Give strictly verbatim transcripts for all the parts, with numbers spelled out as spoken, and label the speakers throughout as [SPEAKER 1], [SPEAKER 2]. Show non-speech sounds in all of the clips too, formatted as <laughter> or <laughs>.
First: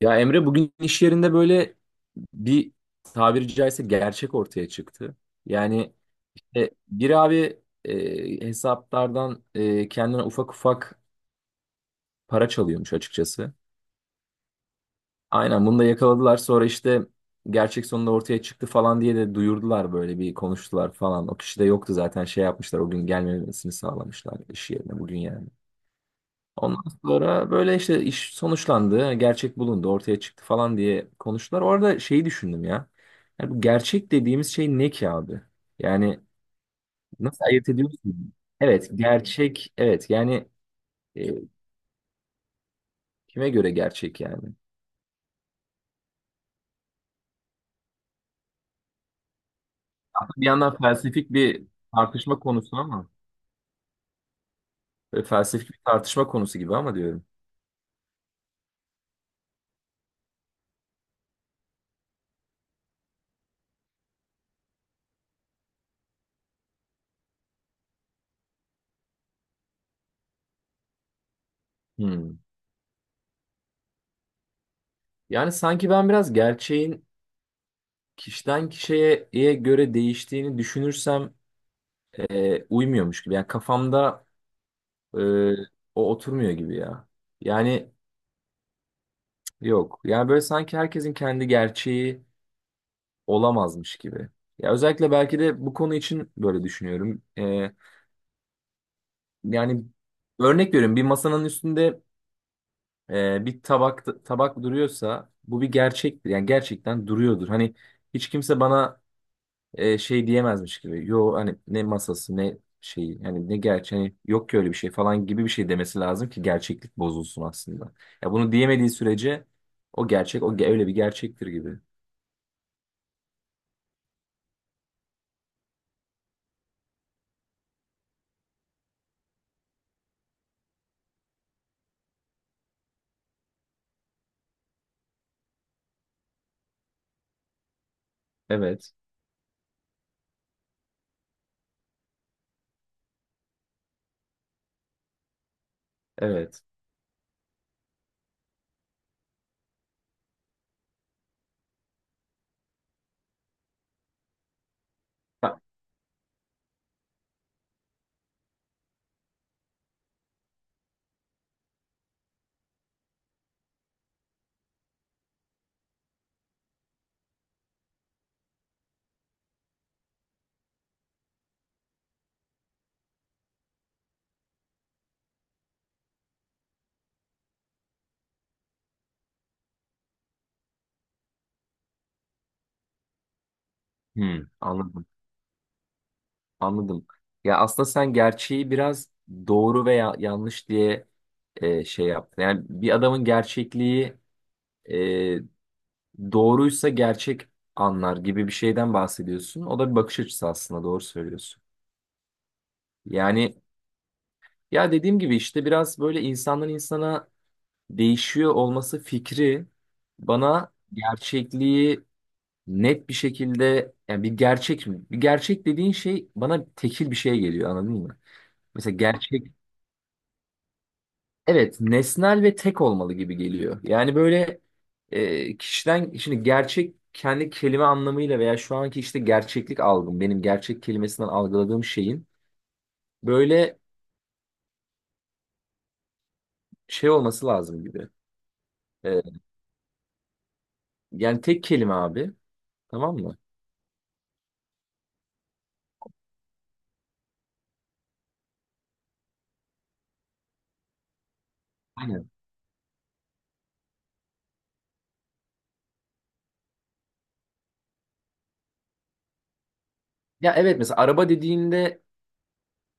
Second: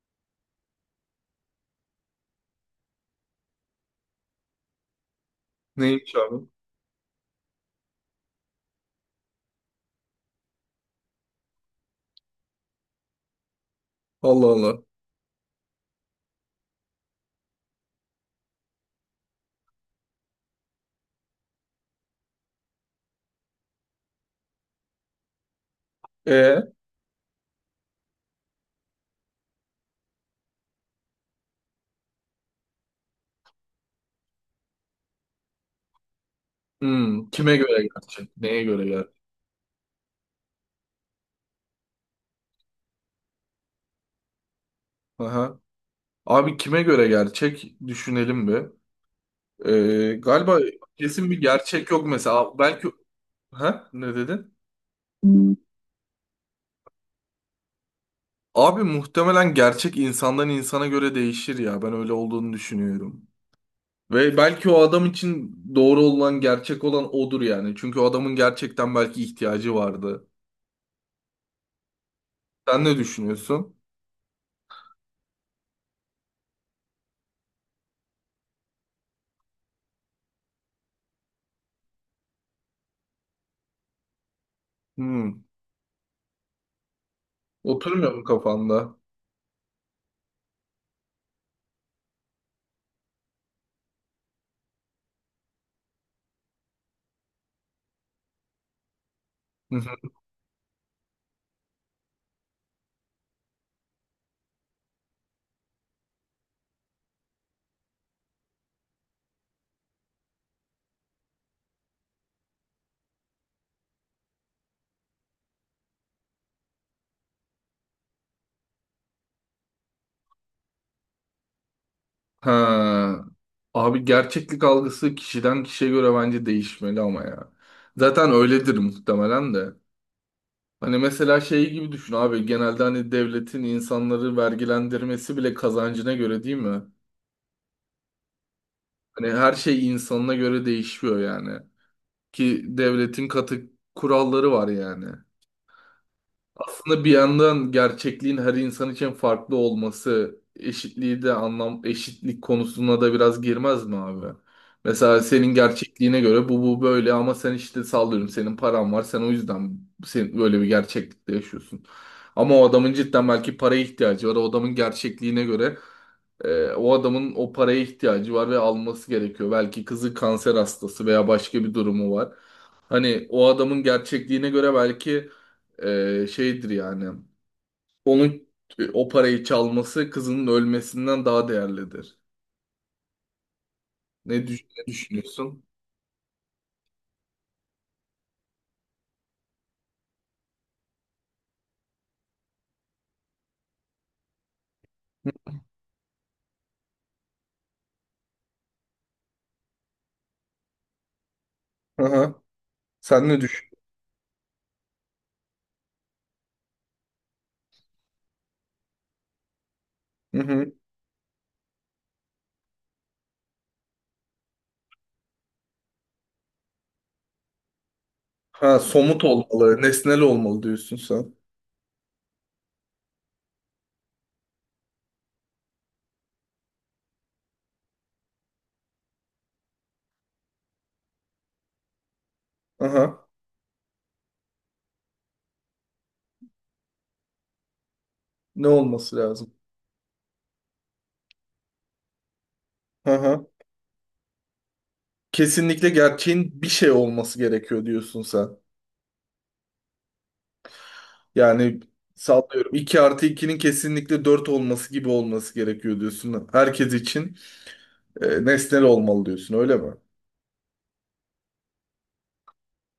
[SPEAKER 1] Ya Emre bugün iş yerinde böyle bir tabiri caizse gerçek ortaya çıktı. Yani
[SPEAKER 2] Neymiş abi?
[SPEAKER 1] e, bir abi e, hesaplardan e, kendine ufak ufak para çalıyormuş açıkçası.
[SPEAKER 2] Allah Allah.
[SPEAKER 1] Aynen bunu da yakaladılar, sonra işte gerçek sonunda ortaya çıktı falan diye de duyurdular, böyle bir konuştular falan. O kişi de yoktu zaten, şey yapmışlar, o gün gelmemesini sağlamışlar iş yerine bugün yani.
[SPEAKER 2] E,
[SPEAKER 1] Ondan sonra böyle işte iş sonuçlandı, gerçek bulundu, ortaya çıktı falan diye konuştular. Orada şeyi düşündüm ya. Yani bu gerçek dediğimiz şey ne ki abi? Yani
[SPEAKER 2] hmm,
[SPEAKER 1] nasıl
[SPEAKER 2] kime
[SPEAKER 1] ayırt
[SPEAKER 2] göre
[SPEAKER 1] ediyoruz ki?
[SPEAKER 2] gerçek? Neye göre
[SPEAKER 1] Evet,
[SPEAKER 2] gerçek?
[SPEAKER 1] gerçek, evet. Yani e, kime göre gerçek yani?
[SPEAKER 2] Aha. Abi kime göre gerçek? Düşünelim bir. Ee,
[SPEAKER 1] Aslında bir
[SPEAKER 2] galiba
[SPEAKER 1] yandan
[SPEAKER 2] kesin
[SPEAKER 1] felsefik
[SPEAKER 2] bir
[SPEAKER 1] bir
[SPEAKER 2] gerçek yok
[SPEAKER 1] tartışma
[SPEAKER 2] mesela.
[SPEAKER 1] konusu,
[SPEAKER 2] Belki.
[SPEAKER 1] ama
[SPEAKER 2] Ha, ne dedin?
[SPEAKER 1] böyle
[SPEAKER 2] Hmm.
[SPEAKER 1] felsefik bir tartışma konusu gibi ama diyorum.
[SPEAKER 2] Abi muhtemelen gerçek insandan insana göre değişir ya. Ben öyle olduğunu düşünüyorum. Ve belki o adam için doğru olan, gerçek olan odur yani. Çünkü o adamın gerçekten belki ihtiyacı vardı.
[SPEAKER 1] Hmm.
[SPEAKER 2] Sen ne düşünüyorsun?
[SPEAKER 1] Yani sanki ben biraz gerçeğin kişiden kişiye göre değiştiğini düşünürsem e, uymuyormuş gibi. Yani kafamda
[SPEAKER 2] Hmm.
[SPEAKER 1] Ee, o oturmuyor gibi ya. Yani
[SPEAKER 2] Oturmuyor mu kafanda?
[SPEAKER 1] yok. Yani böyle sanki herkesin kendi gerçeği olamazmış gibi. Ya özellikle belki de bu konu için böyle düşünüyorum. Ee,
[SPEAKER 2] Hı
[SPEAKER 1] yani
[SPEAKER 2] hı.
[SPEAKER 1] örnek veriyorum, bir masanın üstünde e, bir tabak tabak duruyorsa bu bir gerçektir. Yani gerçekten duruyordur. Hani hiç kimse bana e, şey diyemezmiş gibi. Yo, hani ne masası ne şeyi, hani ne gerçeği, hani yok ki öyle bir şey falan gibi bir şey demesi lazım ki gerçeklik bozulsun aslında. Ya bunu diyemediği sürece o gerçek o ge- öyle bir gerçektir gibi.
[SPEAKER 2] Ha. Abi gerçeklik algısı kişiden kişiye göre bence değişmeli ama ya. Zaten öyledir muhtemelen de. Hani mesela şey gibi düşün abi, genelde hani devletin insanları vergilendirmesi bile kazancına göre değil mi?
[SPEAKER 1] Evet.
[SPEAKER 2] Hani her şey insanına göre değişiyor yani. Ki devletin katı kuralları var yani.
[SPEAKER 1] Evet.
[SPEAKER 2] Aslında bir yandan gerçekliğin her insan için farklı olması eşitliği de anlam, eşitlik konusuna da biraz girmez mi abi? Mesela senin
[SPEAKER 1] Ha,
[SPEAKER 2] gerçekliğine göre bu bu böyle, ama sen işte sallıyorum, senin paran var, sen o yüzden sen böyle bir gerçeklikte yaşıyorsun. Ama o adamın cidden belki paraya ihtiyacı var. O adamın gerçekliğine göre e, o adamın o paraya ihtiyacı var ve alması gerekiyor. Belki kızı kanser hastası veya başka bir durumu var. Hani o adamın gerçekliğine göre belki e, şeydir yani. Onun e, o parayı çalması kızının ölmesinden daha değerlidir. Ne,
[SPEAKER 1] hmm,
[SPEAKER 2] düş- ne
[SPEAKER 1] anladım.
[SPEAKER 2] düşünüyorsun?
[SPEAKER 1] Anladım. Ya aslında sen gerçeği biraz doğru veya yanlış diye e, şey yaptın. Yani bir adamın gerçekliği e, doğruysa gerçek anlar gibi bir şeyden bahsediyorsun. O da bir bakış açısı, aslında doğru söylüyorsun.
[SPEAKER 2] Hı hı. Sen ne
[SPEAKER 1] Yani
[SPEAKER 2] düşünüyorsun?
[SPEAKER 1] Ya dediğim gibi işte biraz böyle insandan insana değişiyor olması fikri
[SPEAKER 2] Hı hı.
[SPEAKER 1] bana gerçekliği net bir şekilde, yani bir gerçek mi? Bir gerçek dediğin şey bana tekil bir şey geliyor, anladın mı?
[SPEAKER 2] Ha,
[SPEAKER 1] Mesela
[SPEAKER 2] somut
[SPEAKER 1] gerçek,
[SPEAKER 2] olmalı, nesnel olmalı diyorsun sen.
[SPEAKER 1] evet, nesnel ve tek olmalı gibi geliyor. Yani böyle e, kişiden şimdi gerçek kendi kelime anlamıyla veya şu anki işte gerçeklik algım, benim gerçek kelimesinden algıladığım şeyin
[SPEAKER 2] Aha.
[SPEAKER 1] böyle şey olması lazım gibi.
[SPEAKER 2] Ne olması
[SPEAKER 1] E,
[SPEAKER 2] lazım?
[SPEAKER 1] yani tek kelime abi, tamam mı?
[SPEAKER 2] Aha. Kesinlikle gerçeğin bir şey olması gerekiyor diyorsun sen. Yani
[SPEAKER 1] Aynen.
[SPEAKER 2] sallıyorum, iki artı ikinin kesinlikle dört olması gibi olması gerekiyor diyorsun. Herkes için e, nesnel olmalı diyorsun öyle mi?
[SPEAKER 1] Ya evet, mesela araba dediğinde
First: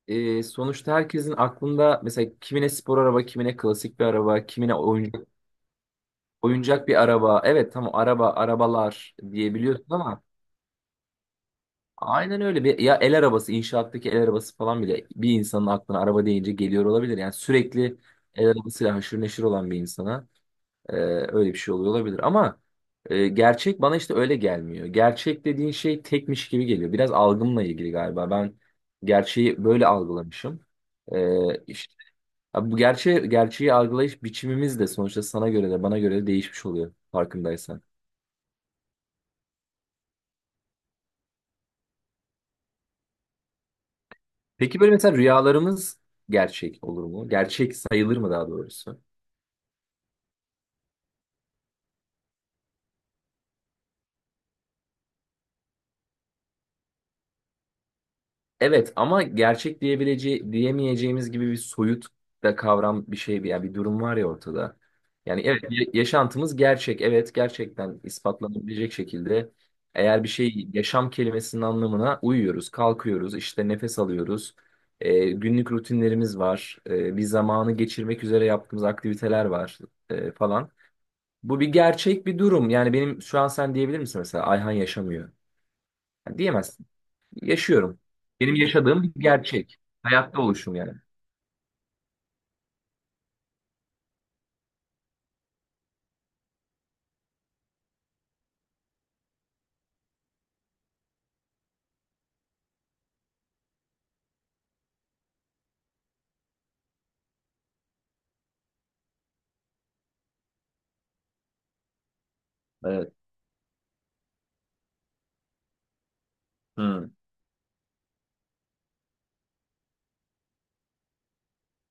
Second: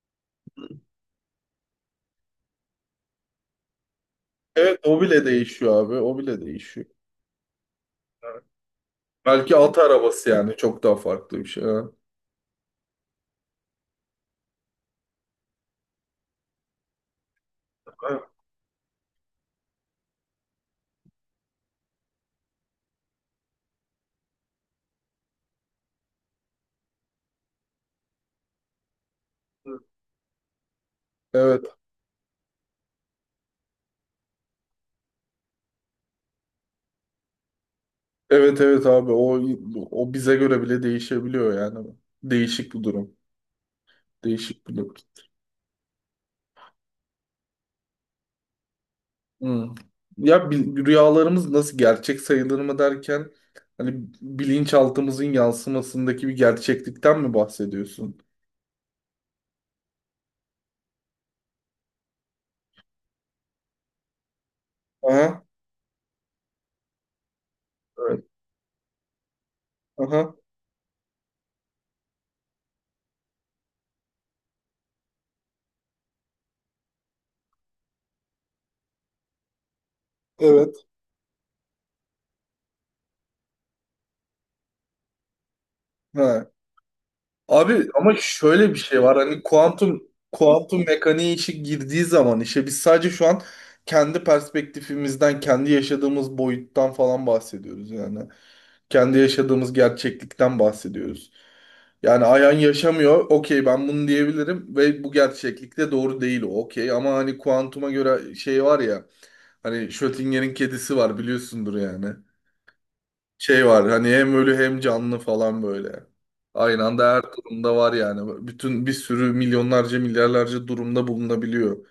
[SPEAKER 1] e, sonuçta herkesin aklında mesela kimine spor araba, kimine klasik bir araba, kimine
[SPEAKER 2] Evet o bile
[SPEAKER 1] oyuncak,
[SPEAKER 2] değişiyor abi, o bile değişiyor.
[SPEAKER 1] oyuncak bir araba. Evet, tamam, araba, arabalar
[SPEAKER 2] Belki at
[SPEAKER 1] diyebiliyorsun ama
[SPEAKER 2] arabası yani, çok daha farklı bir şey. Ha.
[SPEAKER 1] aynen öyle, bir ya el arabası, inşaattaki el arabası falan bile bir insanın aklına araba deyince geliyor olabilir. Yani sürekli
[SPEAKER 2] Evet.
[SPEAKER 1] el arabasıyla haşır neşir olan bir insana. Ee, öyle bir şey oluyor olabilir ama e, gerçek bana işte öyle gelmiyor. Gerçek dediğin şey tekmiş gibi geliyor. Biraz algımla ilgili galiba. Ben gerçeği böyle algılamışım. Ee,
[SPEAKER 2] Evet.
[SPEAKER 1] işte, abi bu gerçeği, gerçeği algılayış biçimimiz de sonuçta sana göre de bana göre de değişmiş oluyor, farkındaysan.
[SPEAKER 2] Evet evet abi, o o bize göre bile değişebiliyor yani. Değişik bir durum. Değişik bir
[SPEAKER 1] Peki böyle
[SPEAKER 2] durum.
[SPEAKER 1] mesela rüyalarımız gerçek olur mu? Gerçek sayılır mı daha doğrusu?
[SPEAKER 2] Hmm. Ya, bil- rüyalarımız nasıl gerçek sayılır mı derken hani bilinçaltımızın yansımasındaki bir gerçeklikten mi bahsediyorsun?
[SPEAKER 1] Evet ama gerçek diyebileceği diyemeyeceğimiz gibi bir soyut da kavram, bir şey, bir yani bir durum var ya ortada. Yani
[SPEAKER 2] Aha.
[SPEAKER 1] evet, ya- yaşantımız gerçek, evet, gerçekten
[SPEAKER 2] Evet.
[SPEAKER 1] ispatlanabilecek şekilde eğer bir
[SPEAKER 2] Aha.
[SPEAKER 1] şey, yaşam kelimesinin anlamına uyuyoruz, kalkıyoruz, işte nefes alıyoruz. E, günlük rutinlerimiz var. E, bir zamanı geçirmek üzere yaptığımız aktiviteler var e, falan.
[SPEAKER 2] Evet.
[SPEAKER 1] Bu bir gerçek bir durum. Yani benim şu an, sen diyebilir misin mesela Ayhan yaşamıyor. Yani
[SPEAKER 2] Ha.
[SPEAKER 1] diyemezsin.
[SPEAKER 2] Abi
[SPEAKER 1] Yaşıyorum.
[SPEAKER 2] ama
[SPEAKER 1] Benim
[SPEAKER 2] şöyle bir şey
[SPEAKER 1] yaşadığım bir
[SPEAKER 2] var, hani
[SPEAKER 1] gerçek.
[SPEAKER 2] kuantum
[SPEAKER 1] Hayatta oluşum
[SPEAKER 2] kuantum
[SPEAKER 1] yani.
[SPEAKER 2] mekaniği işi girdiği zaman işe, biz sadece şu an kendi perspektifimizden, kendi yaşadığımız boyuttan falan bahsediyoruz yani. Kendi yaşadığımız gerçeklikten bahsediyoruz. Yani Ayhan yaşamıyor, okey, ben bunu diyebilirim ve bu gerçeklikte doğru değil o, okey, ama hani kuantuma göre şey var ya, hani Schrödinger'in kedisi var biliyorsundur yani,
[SPEAKER 1] Evet.
[SPEAKER 2] şey var hani hem ölü hem canlı falan böyle. Aynı
[SPEAKER 1] Hmm.
[SPEAKER 2] anda her durumda var yani. Bütün bir sürü milyonlarca milyarlarca durumda bulunabiliyor.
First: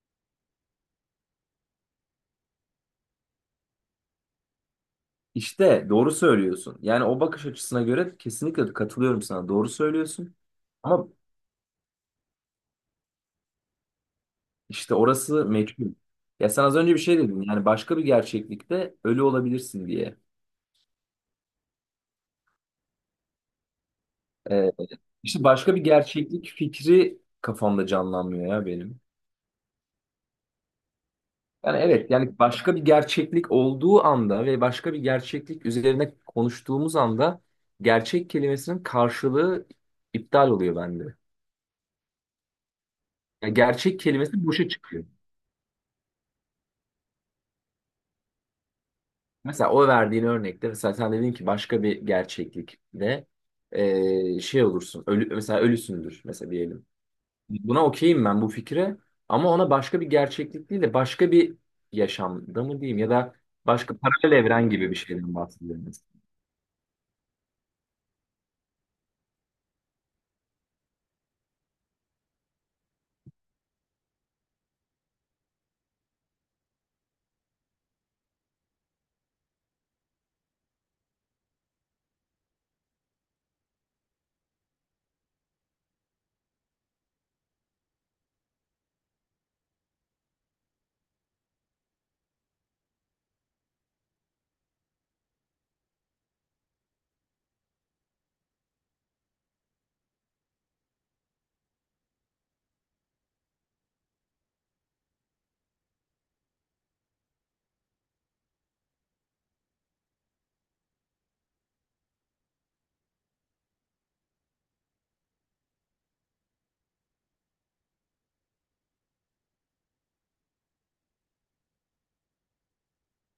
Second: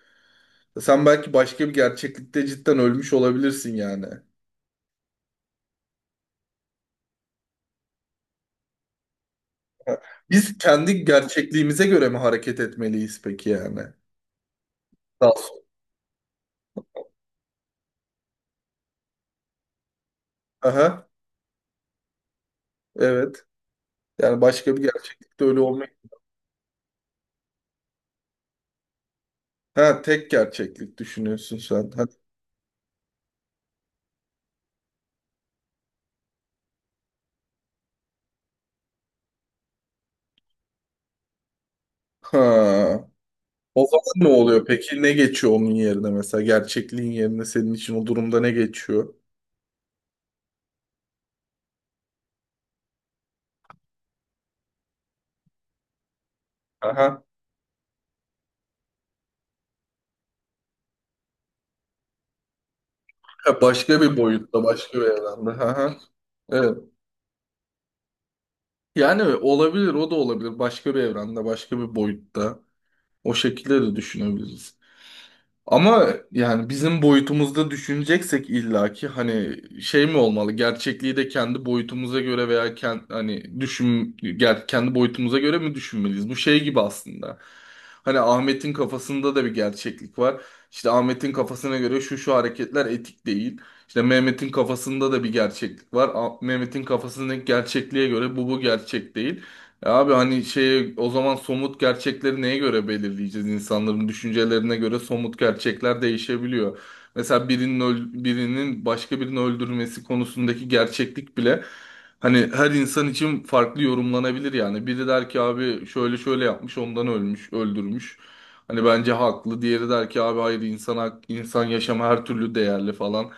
[SPEAKER 2] Sen belki başka bir gerçeklikte cidden ölmüş olabilirsin yani.
[SPEAKER 1] İşte doğru söylüyorsun. Yani o bakış açısına göre kesinlikle katılıyorum sana. Doğru söylüyorsun.
[SPEAKER 2] Biz kendi
[SPEAKER 1] Ama
[SPEAKER 2] gerçekliğimize göre mi hareket etmeliyiz peki yani?
[SPEAKER 1] işte
[SPEAKER 2] Sağ ol.
[SPEAKER 1] orası meçhul. Ya sen az önce bir şey dedin. Yani başka bir gerçeklikte ölü olabilirsin diye.
[SPEAKER 2] Aha, evet. Yani
[SPEAKER 1] Ee,
[SPEAKER 2] başka bir
[SPEAKER 1] işte
[SPEAKER 2] gerçeklikte öyle
[SPEAKER 1] başka bir
[SPEAKER 2] olmayı...
[SPEAKER 1] gerçeklik fikri kafamda canlanmıyor ya benim.
[SPEAKER 2] Ha, tek gerçeklik düşünüyorsun
[SPEAKER 1] Yani
[SPEAKER 2] sen. Ha.
[SPEAKER 1] evet, yani başka bir gerçeklik olduğu anda ve başka bir gerçeklik üzerine konuştuğumuz anda gerçek kelimesinin karşılığı iptal oluyor bende.
[SPEAKER 2] Ha.
[SPEAKER 1] Yani
[SPEAKER 2] O
[SPEAKER 1] gerçek
[SPEAKER 2] zaman ne
[SPEAKER 1] kelimesi
[SPEAKER 2] oluyor
[SPEAKER 1] boşa
[SPEAKER 2] peki?
[SPEAKER 1] çıkıyor.
[SPEAKER 2] Ne geçiyor onun yerine mesela? Gerçekliğin yerine senin için o durumda ne geçiyor?
[SPEAKER 1] Mesela o verdiğin örnekte, mesela sen dedin ki başka bir gerçeklikte eee, şey olursun, ölü, mesela ölüsündür mesela diyelim.
[SPEAKER 2] Aha.
[SPEAKER 1] Buna okeyim ben, bu fikre, ama ona başka bir gerçeklik değil de başka bir yaşamda mı diyeyim ya da
[SPEAKER 2] Ha,
[SPEAKER 1] başka
[SPEAKER 2] başka bir
[SPEAKER 1] paralel
[SPEAKER 2] boyutta,
[SPEAKER 1] evren gibi bir
[SPEAKER 2] başka bir
[SPEAKER 1] şeyden
[SPEAKER 2] evrende.
[SPEAKER 1] bahsediyorum.
[SPEAKER 2] Aha. Evet. Yani olabilir, o da olabilir. Başka bir evrende, başka bir boyutta. O şekilde de düşünebiliriz. Ama yani bizim boyutumuzda düşüneceksek illaki hani şey mi olmalı? Gerçekliği de kendi boyutumuza göre veya kend, hani düşün ger- kendi boyutumuza göre mi düşünmeliyiz? Bu şey gibi aslında. Hani Ahmet'in kafasında da bir gerçeklik var. İşte Ahmet'in kafasına göre şu şu hareketler etik değil. İşte Mehmet'in kafasında da bir gerçeklik var. Ah- Mehmet'in kafasındaki gerçekliğe göre bu bu gerçek değil. Ya abi, hani şey, o zaman somut gerçekleri neye göre belirleyeceğiz? İnsanların düşüncelerine göre somut gerçekler değişebiliyor. Mesela birinin öl- birinin başka birini öldürmesi konusundaki gerçeklik bile hani her insan için farklı yorumlanabilir yani. Biri der ki abi şöyle şöyle yapmış, ondan ölmüş, öldürmüş. Hani bence haklı. Diğeri der ki abi hayır, insan hak- insan yaşamı her türlü değerli falan.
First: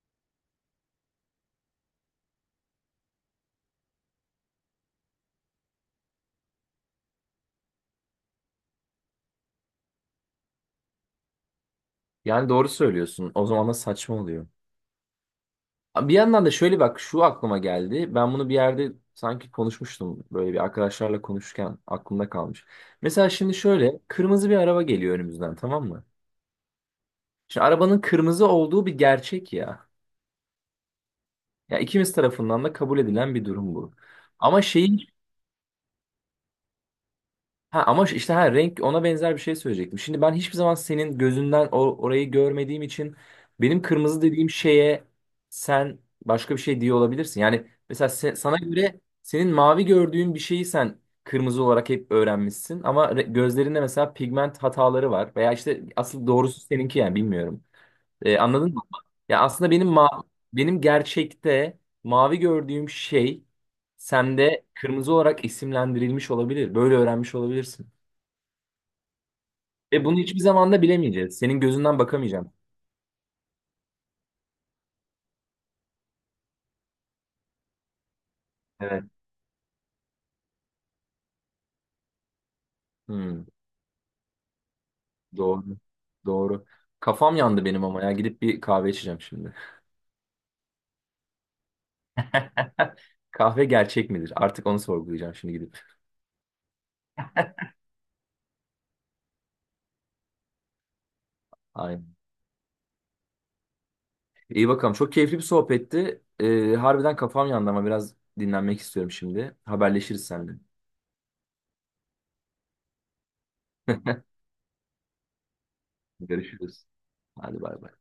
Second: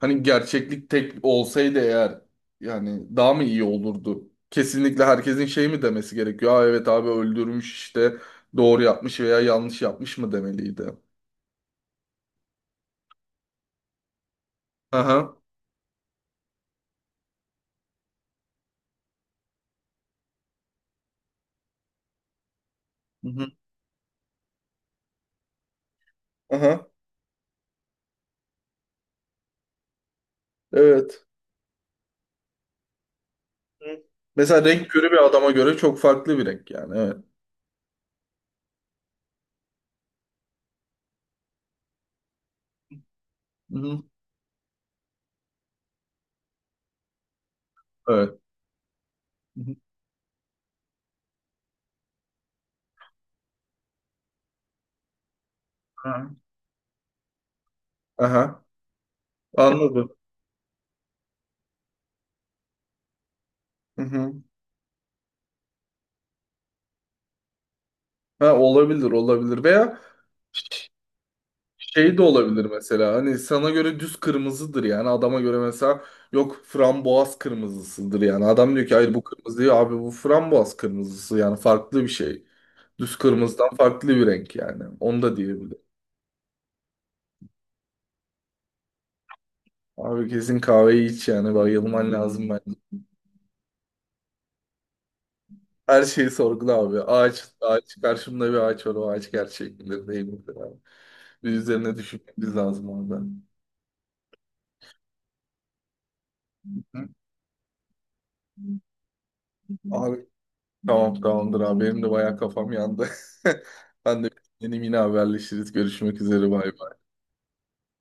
[SPEAKER 2] Hani gerçeklik tek olsaydı eğer yani daha mı iyi olurdu? Kesinlikle herkesin şey mi demesi gerekiyor? Aa evet abi öldürmüş işte, doğru yapmış veya yanlış yapmış mı demeliydi?
[SPEAKER 1] Yani doğru söylüyorsun. O zaman da saçma oluyor.
[SPEAKER 2] Aha.
[SPEAKER 1] Bir yandan da şöyle bak, şu aklıma geldi. Ben bunu bir yerde sanki konuşmuştum. Böyle bir arkadaşlarla konuşurken aklımda kalmış.
[SPEAKER 2] Hı
[SPEAKER 1] Mesela
[SPEAKER 2] hı.
[SPEAKER 1] şimdi şöyle kırmızı bir araba geliyor önümüzden, tamam mı?
[SPEAKER 2] Aha.
[SPEAKER 1] Şimdi arabanın kırmızı olduğu bir gerçek ya.
[SPEAKER 2] Evet.
[SPEAKER 1] Ya ikimiz tarafından da kabul edilen bir durum bu.
[SPEAKER 2] Hı.
[SPEAKER 1] Ama
[SPEAKER 2] Mesela renk
[SPEAKER 1] şeyi
[SPEAKER 2] körü bir adama göre çok farklı bir renk yani. Evet.
[SPEAKER 1] Ha ama işte, ha renk, ona benzer bir şey söyleyecektim. Şimdi ben hiçbir zaman senin gözünden o, orayı görmediğim için
[SPEAKER 2] Hı
[SPEAKER 1] benim
[SPEAKER 2] hı.
[SPEAKER 1] kırmızı dediğim şeye sen başka bir şey diye olabilirsin. Yani mesela se-
[SPEAKER 2] Evet.
[SPEAKER 1] sana göre, senin
[SPEAKER 2] Hı hı.
[SPEAKER 1] mavi gördüğün bir şeyi sen kırmızı olarak hep öğrenmişsin ama re- gözlerinde mesela pigment hataları var veya işte asıl doğrusu seninki, yani bilmiyorum. Ee,
[SPEAKER 2] Aha.
[SPEAKER 1] anladın mı? Ya aslında benim ma
[SPEAKER 2] Anladım.
[SPEAKER 1] Benim gerçekte mavi gördüğüm şey
[SPEAKER 2] Hı hı.
[SPEAKER 1] sende kırmızı olarak isimlendirilmiş olabilir. Böyle öğrenmiş olabilirsin.
[SPEAKER 2] Ha, olabilir olabilir veya
[SPEAKER 1] Ve bunu hiçbir zaman da bilemeyeceğiz. Senin gözünden
[SPEAKER 2] şey de
[SPEAKER 1] bakamayacağım.
[SPEAKER 2] olabilir, mesela hani sana göre düz kırmızıdır yani adama göre mesela yok frambuaz kırmızısıdır yani adam diyor ki
[SPEAKER 1] Evet.
[SPEAKER 2] hayır bu kırmızı değil abi, bu frambuaz kırmızısı yani farklı bir şey. Düz
[SPEAKER 1] Hmm,
[SPEAKER 2] kırmızıdan farklı bir renk yani, onu da
[SPEAKER 1] doğru.
[SPEAKER 2] diyebilir.
[SPEAKER 1] Doğru. Kafam yandı benim ama ya. Gidip bir kahve içeceğim şimdi.
[SPEAKER 2] Abi kesin kahveyi iç yani, bayılman lazım bence.
[SPEAKER 1] <laughs> Kahve gerçek midir? Artık onu sorgulayacağım şimdi gidip.
[SPEAKER 2] Her şeyi sorgula abi, ağaç ağaç karşımda bir ağaç var, o ağaç gerçek midir değil midir abi. Bir üzerine
[SPEAKER 1] Aynen.
[SPEAKER 2] düşünmemiz lazım orada.
[SPEAKER 1] İyi bakalım. Çok keyifli bir sohbetti. Ee,
[SPEAKER 2] Hı?
[SPEAKER 1] harbiden kafam yandı ama biraz dinlenmek istiyorum şimdi.
[SPEAKER 2] Abi,
[SPEAKER 1] Haberleşiriz seninle.
[SPEAKER 2] tamam, tamamdır abi. Benim de bayağı kafam yandı. <laughs> Ben de yeni yine haberleşiriz. Görüşmek üzere. Bay
[SPEAKER 1] Görüşürüz.
[SPEAKER 2] bay.
[SPEAKER 1] Hadi bay bay.